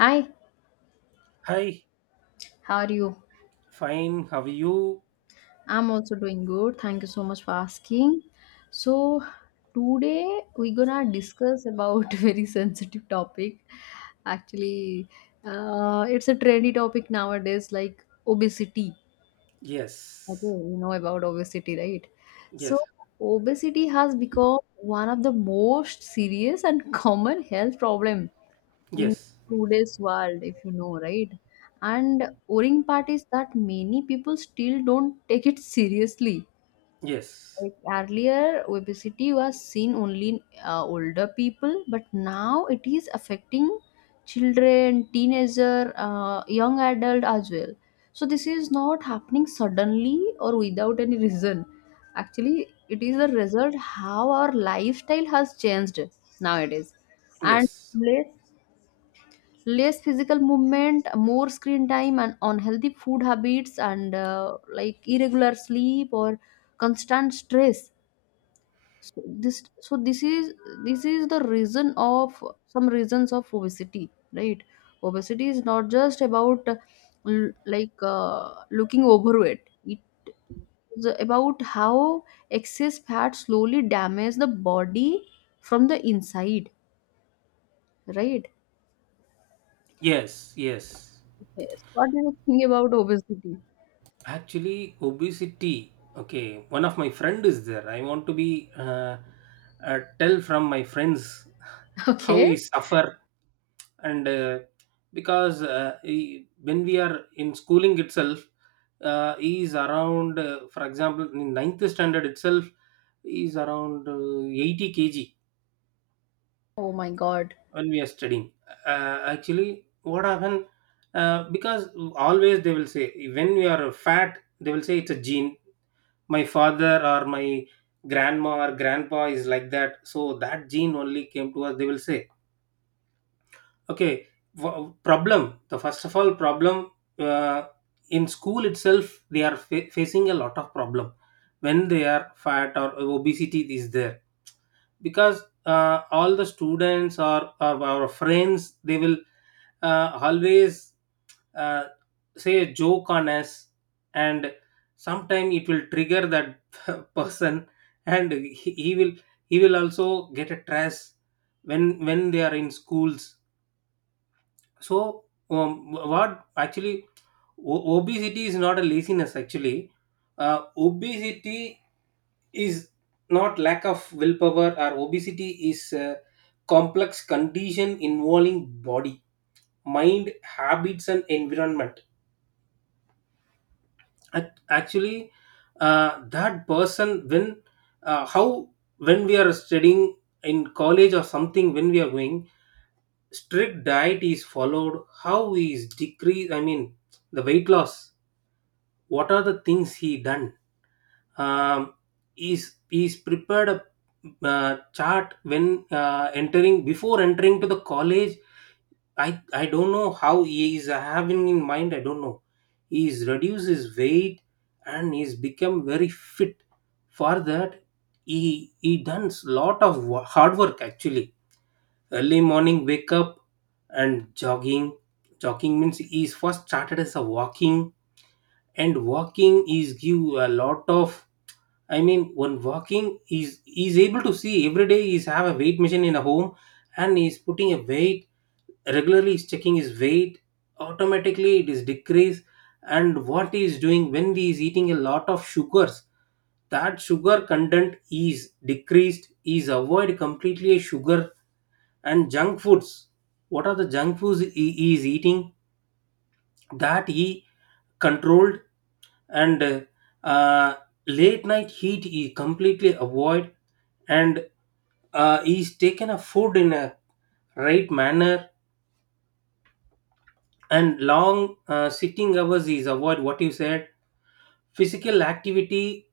Hi, Hi, how are you? fine. How are you? I'm also doing good. Thank you so much for asking. So, today we're gonna discuss about very sensitive topic. Actually, it's a trendy topic nowadays, like obesity. Okay, Yes, you know about obesity, right? yes, So, obesity has become one of the most serious and common health problems in yes, today's world, if you know, right? And worrying part is that many people still don't take it seriously. yes, Like earlier, obesity was seen only in older people, but now it is affecting children, teenager, young adult as well. So this is not happening suddenly or without any reason. Actually, it is a result how our lifestyle has changed nowadays, and yes, less less physical movement, more screen time, and unhealthy food habits, and like irregular sleep or constant stress. So this is the reason of, some reasons of obesity, right? Obesity is not just about like looking overweight. It is about how excess fat slowly damages the body from the inside, right? yes, yes. Yes. What do you think about obesity? Actually, obesity. Okay, one of my friend is there. I want to be, tell from my friends how he Okay. suffer and because when we are in schooling itself, he is around. For example, in ninth standard itself, he is around 80 kg Oh my God. when we are studying, actually, what happened? Because always they will say when we are fat they will say it's a gene. My father or my grandma or grandpa is like that, so that gene only came to us, they will say. Okay, problem, the first of all problem, uh, in school itself they are facing a lot of problem when they are fat or obesity is there, because all the students, or our friends, they will, always, uh, say a joke on us, and sometime it will trigger that person, and he will he will also get a stress when they are in schools. So what actually obesity is not a laziness actually. Obesity is not lack of willpower, or obesity is a complex condition involving body, mind, habits and environment. Actually, that person, when how, when we are studying in college or something, when we are going, strict diet is followed. How is decrease, I mean the weight loss. What are the things he done? um is prepared a chart when entering, before entering to the college. I don't know how he is having in mind, I don't know. He's reduced his weight, and he's become very fit. For that, he done lot of hard work actually. Early morning wake up and jogging. Jogging means is first started as a walking, and walking is give a lot of, I mean one walking is able to see. Every day is have a weight machine in a home, and is putting a weight, regularly is checking his weight, automatically it is decreased. And what he is doing when he is eating a lot of sugars, that sugar content is decreased, is avoid completely sugar and junk foods. What are the junk foods he is eating, that he controlled. And uh, late night heat he completely avoid. And he's taken a food in a right manner. And long sitting hours is avoid. What you said, physical activity,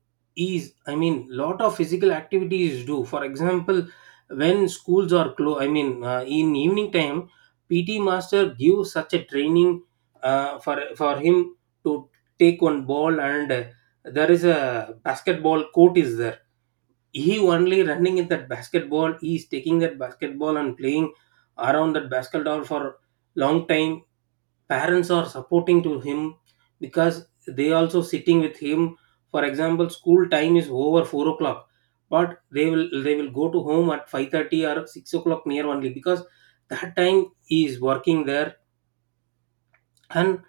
is, I mean lot of physical activity is due. For example, when schools are closed, I mean in evening time, PT master gives such a training for him to take one ball and, there is a basketball court is there. He only running in that basketball, he is taking that basketball and playing around that basketball for long time. Parents are supporting to him because they also sitting with him. For example, school time is over 4 o'clock, but they will go to home at 5:30 or 6 o'clock near only, because that time he is working there. And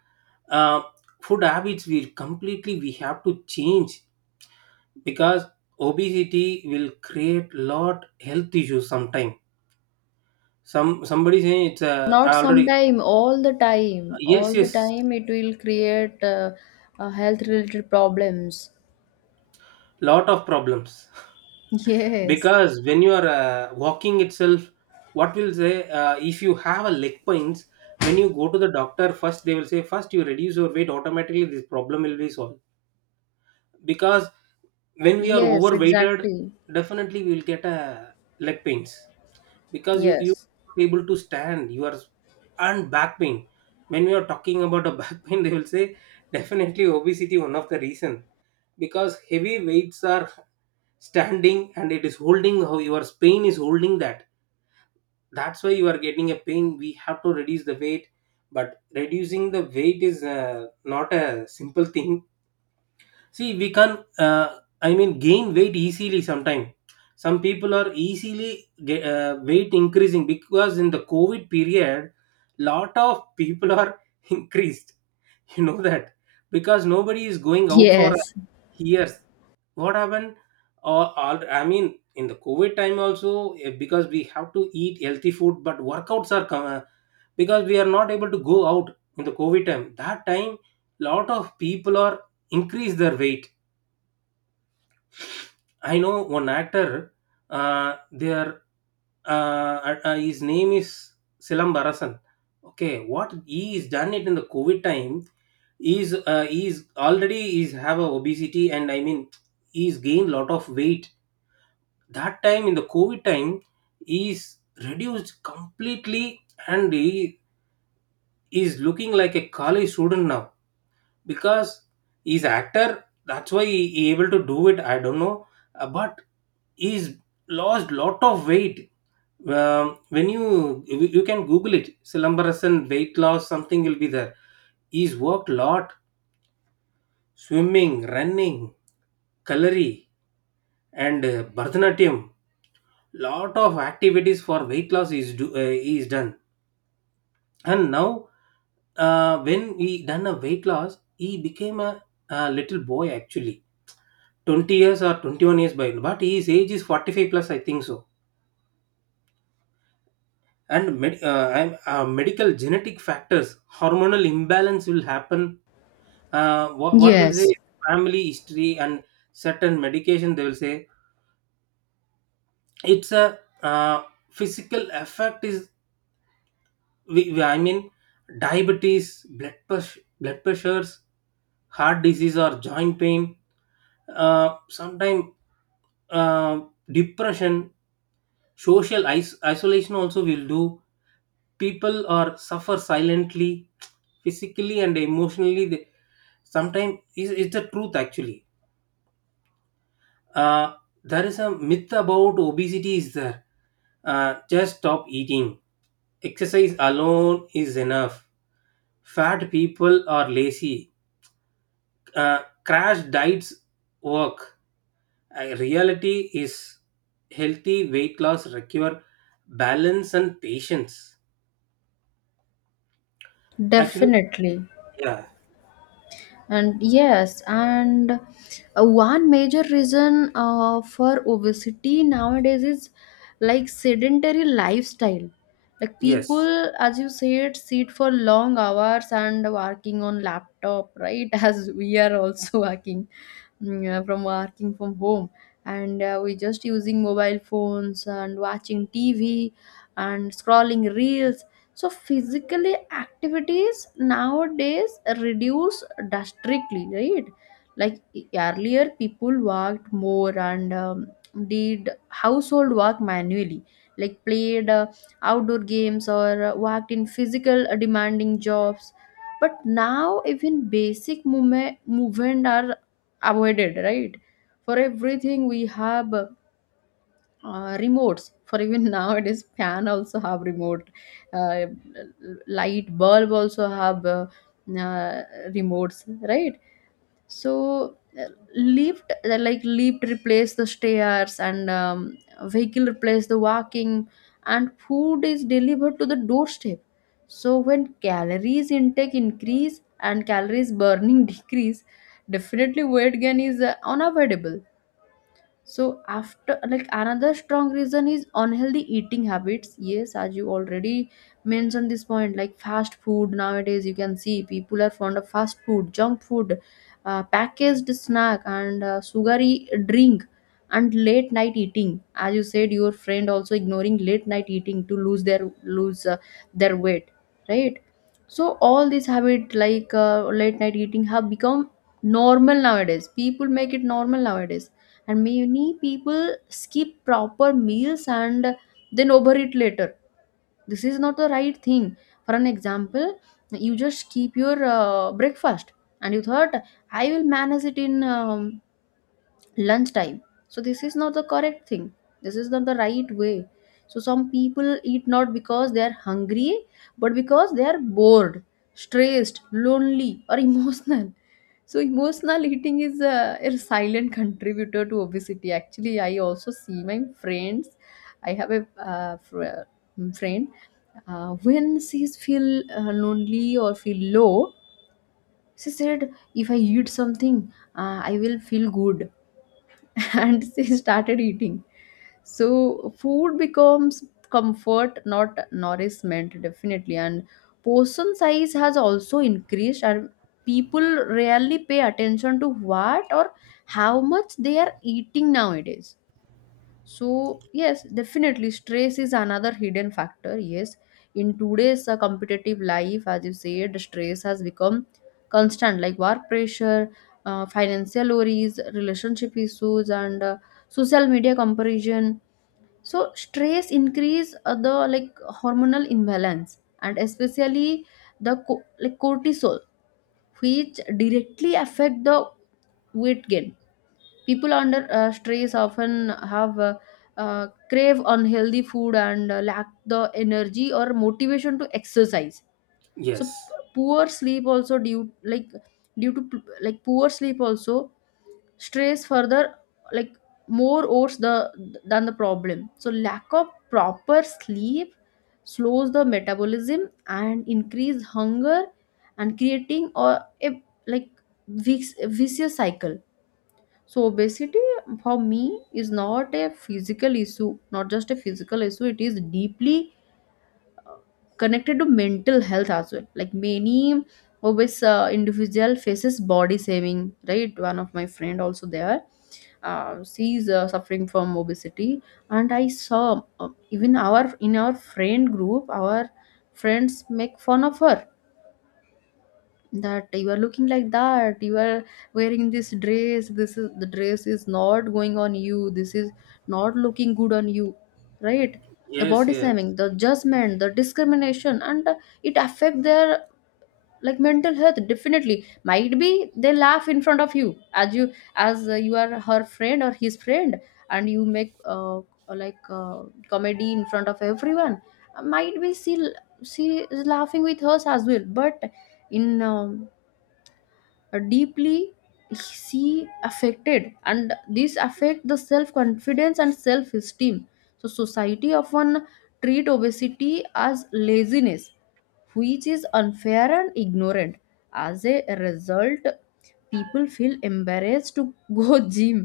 uh, food habits will completely we have to change, because obesity will create lot health issues sometime. Some somebody saying it's Not already. sometime, all the time. Yes, All the yes, time it will create health related problems. lot of problems. Yes. Because when you are walking itself, what will say, if you have a leg pains, when you go to the doctor first they will say, first you reduce your weight, automatically this problem will be solved. Because when we are Yes, overweighted, exactly. definitely we will get a leg pains. Because you Yes. are not able to stand, you are. And back pain, when we are talking about a back pain, they will say definitely obesity one of the reason. Because heavy weights are standing and it is holding, how your pain is holding that, that's why you are getting a pain. We have to reduce the weight, but reducing the weight is not a simple thing. See we can, I mean, gain weight easily sometime. Some people are easily get, weight increasing, because in the covid period lot of people are increased, you know that. Because nobody is going out for Yes. years. What happened? Or I mean in the covid time also, eh, because we have to eat healthy food but workouts are come, because we are not able to go out. In the covid time, that time lot of people are increase their weight. I know one actor, their, his name is Silam Barasan. Okay, what he is done it in the covid time, is, he is already is have a obesity, and I mean he's gained lot of weight that time. In the covid time, is reduced completely, and he is looking like a college student now. Because he's actor, that's why he able to do it, I don't know. But he's lost lot of weight. um, when you, you can google it, silambarasan weight loss, something will be there. He's worked lot, swimming, running, kalari, and bharatanatyam. Lot of activities for weight loss is do, is done. And now when he done a weight loss, he became a little boy actually. 20 years or 21 years by, but his age is 45 plus, I think so. And medical genetic factors, hormonal imbalance will happen. What will say, Yes. family history and certain medication, they will say. It's a, physical effect is, I mean diabetes, blood pressures, heart disease or joint pain, sometime uh, depression, social isolation also will do. People are suffer silently, physically and emotionally they, sometimes is, it's the truth actually. uh, there is a myth about obesity is there. Just stop eating, exercise alone is enough, fat people are lazy, crash diets work. Reality is healthy weight loss require balance and patience. Actually, Definitely. yeah, And yes, and one major reason for obesity nowadays is like sedentary lifestyle, like yes, people, as you said, sit for long hours and working on laptop, right? As we are also working, from working from home, and we just using mobile phones and watching tv and scrolling reels. So physically activities nowadays reduce drastically, right? Like earlier people worked more and, did household work manually, like played outdoor games, or worked in physical demanding jobs. But now even basic movement are avoided, right? For everything we have remotes. For even, nowadays, fan also have remote, uh, light bulb also have uh, remotes, right? So lift replace the stairs, and vehicle replace the walking, and food is delivered to the doorstep. So when calories intake increase and calories burning decrease, definitely weight gain is unavoidable. So after, like, another strong reason is unhealthy eating habits. Yes, as you already mentioned this point, like fast food, nowadays you can see people are fond of fast food, junk food, packaged snack, and sugary drink, and late night eating. As you said, your friend also ignoring late night eating to lose their weight, right? So all these habit, like late night eating, have become normal nowadays. People make it normal nowadays, and many people skip proper meals and then overeat later. This is not the right thing. For an example, you just keep your breakfast and you thought, I will manage it in, lunchtime. So this is not the correct thing. This is not the right way. So some people eat not because they are hungry, but because they are bored, stressed, lonely, or emotional. So emotional eating is a silent contributor to obesity. Actually, I also see my friends. I have a, friend. When she feel lonely or feel low, she said, "If I eat something, I will feel good." And she started eating. So food becomes comfort, not nourishment, definitely. And portion size has also increased, and people rarely pay attention to what or how much they are eating nowadays. So, yes, definitely stress is another hidden factor. Yes, in today's competitive life, as you said, stress has become constant, like work pressure, financial worries, relationship issues, and social media comparison. So, stress increase the, like, hormonal imbalance, and especially the like cortisol, which directly affect the weight gain. People under stress often have crave unhealthy food, and lack the energy or motivation to exercise. So yes, poor sleep also, due, like, due to poor sleep also, stress further, like, more worse the problem. So lack of proper sleep slows the metabolism and increase hunger, and creating or a, like, vicious cycle. So obesity, for me, is not a physical issue, not just a physical issue. It is deeply connected to mental health as well. Like many obese individual faces body shaming, right? One of my friend also there, she is suffering from obesity, and I saw, even our in our friend group, our friends make fun of her, that you are looking like that, you are wearing this dress, this is the dress, is not going on you, this is not looking good on you, right? The yes, body shaming, yes, the judgment, the discrimination, and it affect their, like, mental health. Definitely, might be they laugh in front of you, as you, as you are her friend or his friend, and you make like, comedy in front of everyone. Might be she is laughing with us as well, but in, deeply see affected, and this affect the self confidence and self esteem. So society often treat obesity as laziness, which is unfair and ignorant. As a result, people feel embarrassed to go gym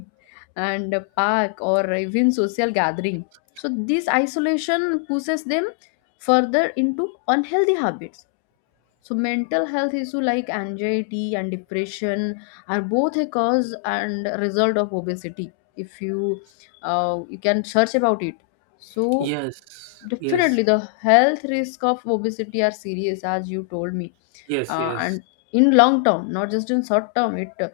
and park or even social gathering. So this isolation pushes them further into unhealthy habits. So mental health issue like anxiety and depression are both a cause and result of obesity. If you, you can search about it. So yes, yes, definitely the health risk of obesity are serious, as you told me. yes, yes, And in long term, not just in short term, it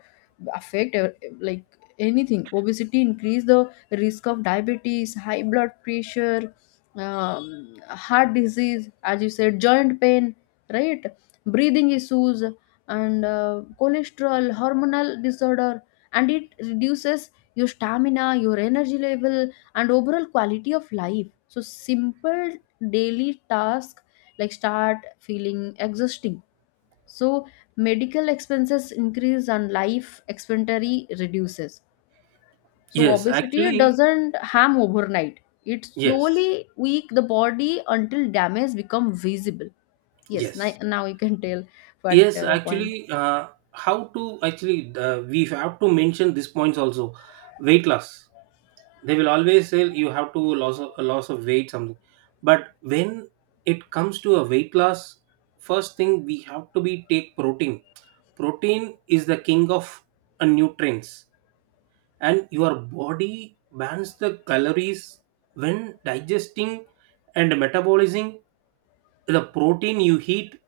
affect like anything. Obesity increase the risk of diabetes, high blood pressure, heart disease, as you said, joint pain, right, breathing issues, and cholesterol, hormonal disorder. And it reduces your stamina, your energy level, and overall quality of life. So simple daily task like start feeling exhausting. So medical expenses increase and life expectancy reduces. So yes. obesity Actually, doesn't harm overnight. It yes, slowly weak the body until damage become visible. Yes. yes, Now you can tell what yes. The point. Actually, how to actually we have to mention these points also. Weight loss. They will always say you have to loss of, a loss of weight something. But when it comes to a weight loss, first thing we have to be take protein. Protein is the king of nutrients, and your body burns the calories when digesting and metabolizing the protein you eat.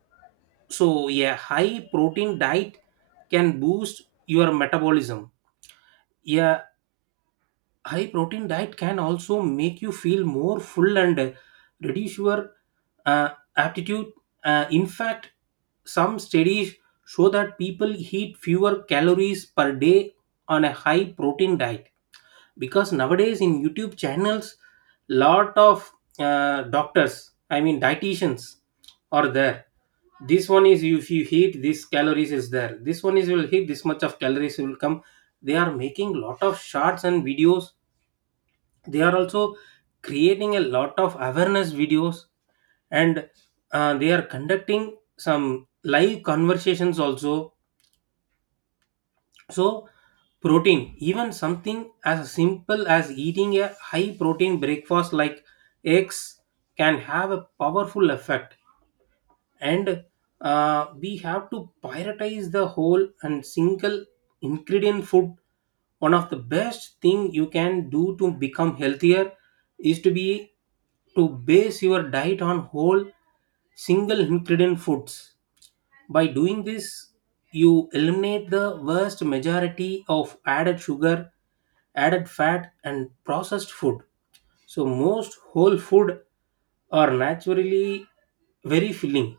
So a high protein diet can boost your metabolism. A high protein diet can also make you feel more full, and reduce your uh, aptitude. In fact, some studies show that people eat fewer calories per day on a high protein diet. Because nowadays in youtube channels lot of doctors, I mean dietitians, are there. This one is if you eat this calories is there, this one is will hit this much of calories will come. They are making lot of shots and videos. They are also creating a lot of awareness videos. And they are conducting some live conversations also. So protein, even something as simple as eating a high protein breakfast like eggs, can have a powerful effect. And we have to prioritize the whole and single ingredient food. One of the best thing you can do to become healthier is to base your diet on whole single ingredient foods. By doing this, you eliminate the vast majority of added sugar, added fat and processed food. So most whole food are naturally very filling,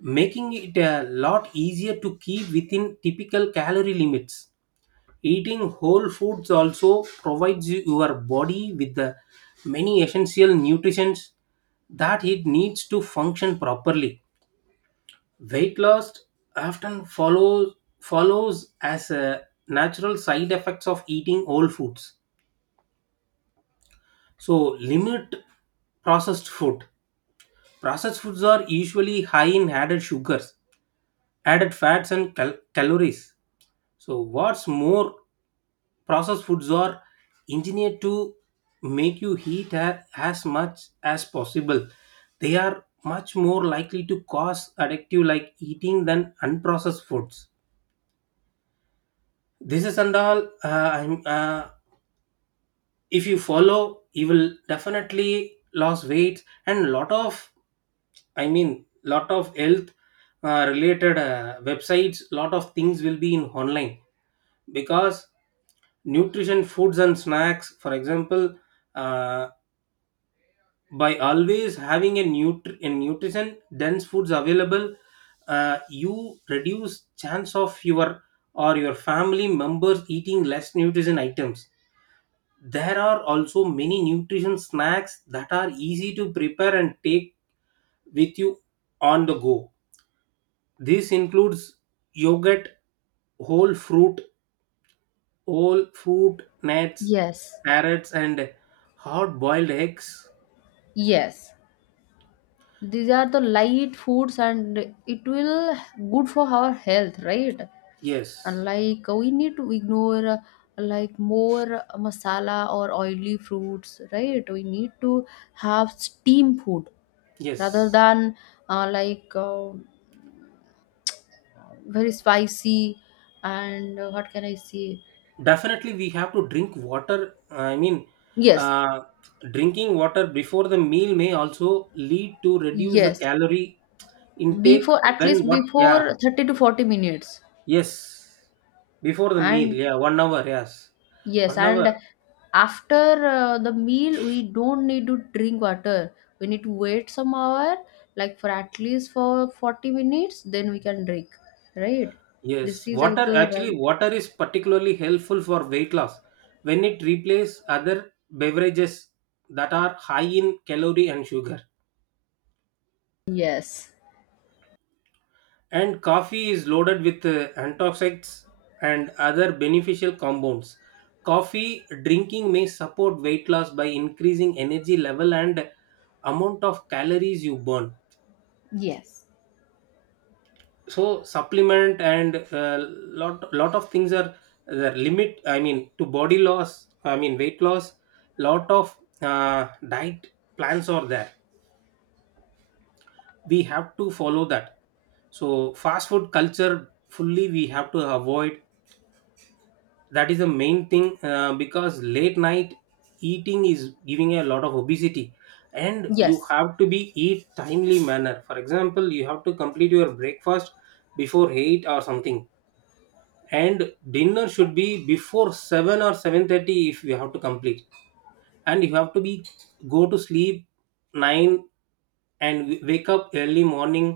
making it a lot easier to keep within typical calorie limits. Eating whole foods also provides you- your body with the many essential nutrients that it needs to function properly. Weight loss often follows as a natural side effects of eating whole foods. So limit processed food. Processed foods are usually high in added sugars, added fats and calories. So, what's more, processed foods are engineered to make you eat as much as possible. They are much more likely to cause addictive like eating than unprocessed foods. This is and all. If you follow, you will definitely lose weight, and lot of, I mean lot of health related websites, lot of things will be in online. Because nutrition foods and snacks, for example, uh, by always having a, a nutrition dense foods available, you reduce chance of your or your family members eating less nutrition items. There are also many nutrition snacks that are easy to prepare and take with you on the go. This includes yogurt, whole fruit, whole fruit nuts, Yes, carrots, and hard boiled eggs. yes, these are the light foods and it will good for our health, right? And Yes, like we need to ignore, like, more masala or oily fruits, right? We need to have steam food rather yes. than, like, very spicy, and what can I say. Definitely, we have to drink water. I mean, Yes. uh, drinking water before the meal may also lead to reduce the Yes, calorie intake. before, at When least what? Yeah, before 30 to 40 minutes. yes. Before the meal, And, yeah, 1 hour, yes. yes, 1 hour. and after the meal, we don't need to drink water. We need to wait some hour, like, for at least for 40 minutes, then we can drink, right? This Yes, is like water, the actually right. water is particularly helpful for weight loss when it replaces other beverages that are high in calorie and sugar. Yes, And coffee is loaded with antioxidants and other beneficial compounds. Coffee drinking may support weight loss by increasing energy level and amount of calories you burn. yes, So supplement and lot of things are the limit, I mean to body loss, I mean weight loss. Lot of diet plans are there, we have to follow that. So fast food culture fully we have to avoid, that is the main thing. Because late night eating is giving a lot of obesity. And you yes, have to be eat timely manner. For example, you have to complete your breakfast before 8 or something, and dinner should be before 7 or 7:30 if you have to complete. And you have to be go to sleep 9, and wake up early morning.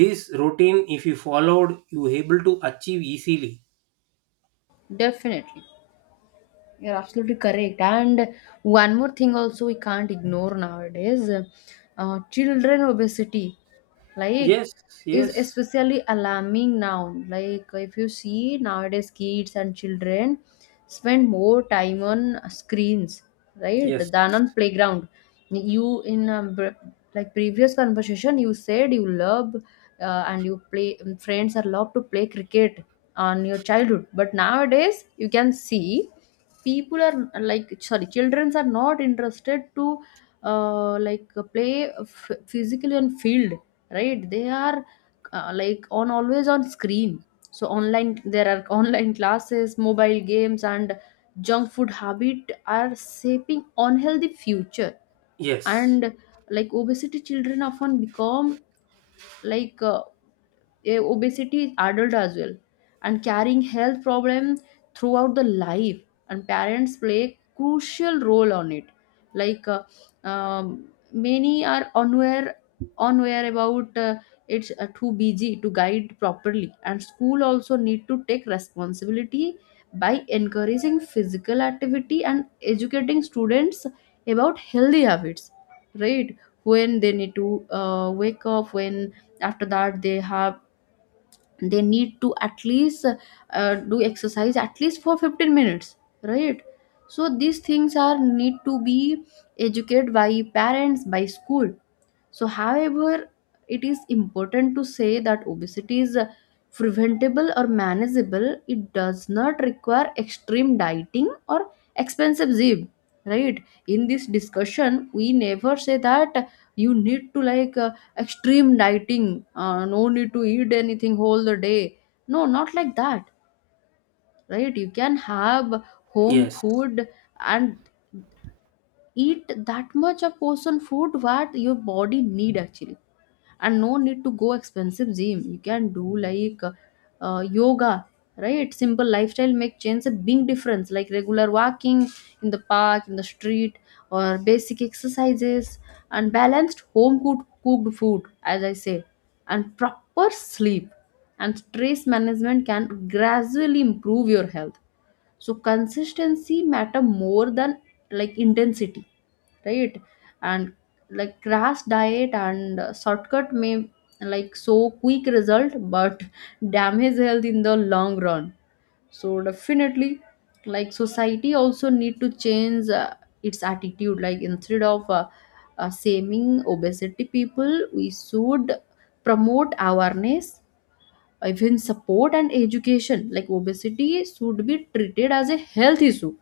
This routine if you followed, you able to achieve easily. definitely. You're absolutely correct. And one more thing also we can't ignore nowadays, children obesity, like, Yes, is yes, especially alarming now. Like if you see nowadays, kids and children spend more time on screens, right, yes, than on playground. You in, like previous conversation, you said you love, and you play, friends are love to play cricket on your childhood, but nowadays you can see people are, like, sorry, childrens are not interested to, like, play physically on field, right? They are, like, on, always on screen. So online, there are online classes, mobile games, and junk food habit are shaping unhealthy future. yes, And, like, obesity children often become, like, obesity is adult as well, and carrying health problems throughout the life. And parents play a crucial role on it, like, um, many are unaware about it's too busy to guide properly. And school also need to take responsibility by encouraging physical activity and educating students about healthy habits, right? When they need to, wake up, when after that they need to, at least, do exercise, at least for 15 minutes, right? So these things are need to be educated by parents, by school. So, however, it is important to say that obesity is preventable or manageable. It does not require extreme dieting or expensive gym, right? In this discussion, we never say that you need to, like, extreme dieting, no need to eat anything whole the day. No, not like that, right? You can have home yes, food, and eat that much of portion food what your body need actually, and no need to go expensive gym. You can do like, yoga, right? Simple lifestyle make change a big difference, like regular walking in the park, in the street, or basic exercises, and balanced home cooked food, as I say, and proper sleep, and stress management, can gradually improve your health. So consistency matter more than, like, intensity, right? And, like, crash diet and shortcut may, like, so quick result, but damage health in the long run. So definitely, like, society also need to change its attitude, like, instead of shaming obesity people, we should promote awareness, even support and education. Like, obesity should be treated as a health issue,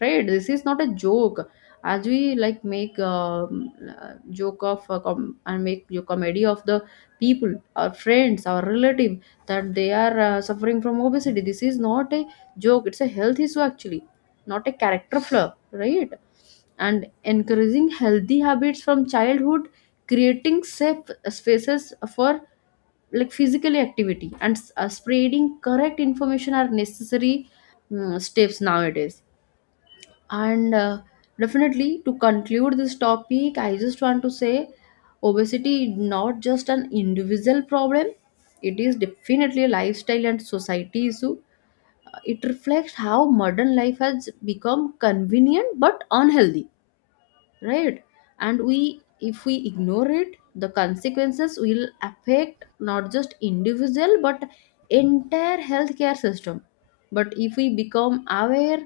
right? This is not a joke. As we, like, make, joke of, and make comedy of the people, our friends, our relative, that they are suffering from obesity, this is not a joke, it's a health issue actually, not a character flaw, right? And encouraging healthy habits from childhood, creating safe spaces for, like, physical activity, and spreading correct information are necessary, steps nowadays. And definitely, to conclude this topic, I just want to say, obesity is not just an individual problem, it is definitely a lifestyle and society issue. It reflects how modern life has become convenient but unhealthy, right? And we, if we ignore it, the consequences will affect not just individual but entire healthcare system. But if we become aware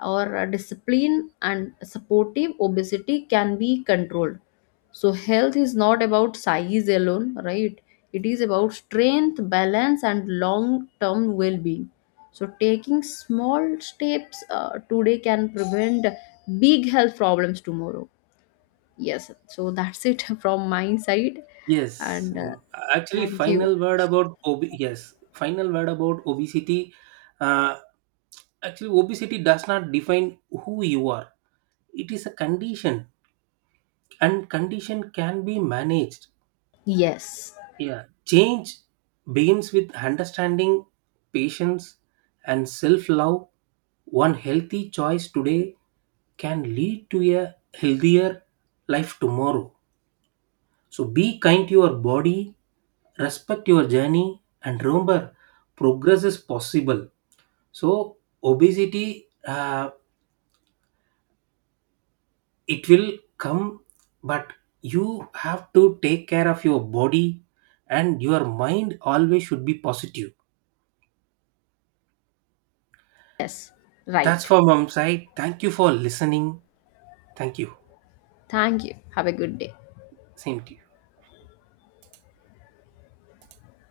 or, disciplined and supportive, obesity can be controlled. So health is not about size alone, right? It is about strength, balance, and long term well being. So taking small steps today can prevent big health problems tomorrow. Yes, so that's it from my side. yes. And Mm, actually, thank you. final word about yes, final word about obesity. uh, Actually, obesity does not define who you are. It is a condition, and condition can be managed. Yes, Yeah, change begins with understanding, patience, and self love. One healthy choice today can lead to a healthier life tomorrow. So be kind to your body, respect your journey, and remember progress is possible. So, obesity, it will come, but you have to take care of your body, and your mind always should be positive. yes, That's right. for mom's side, thank you for listening. Thank you, Thank you. Have a good day. same to you.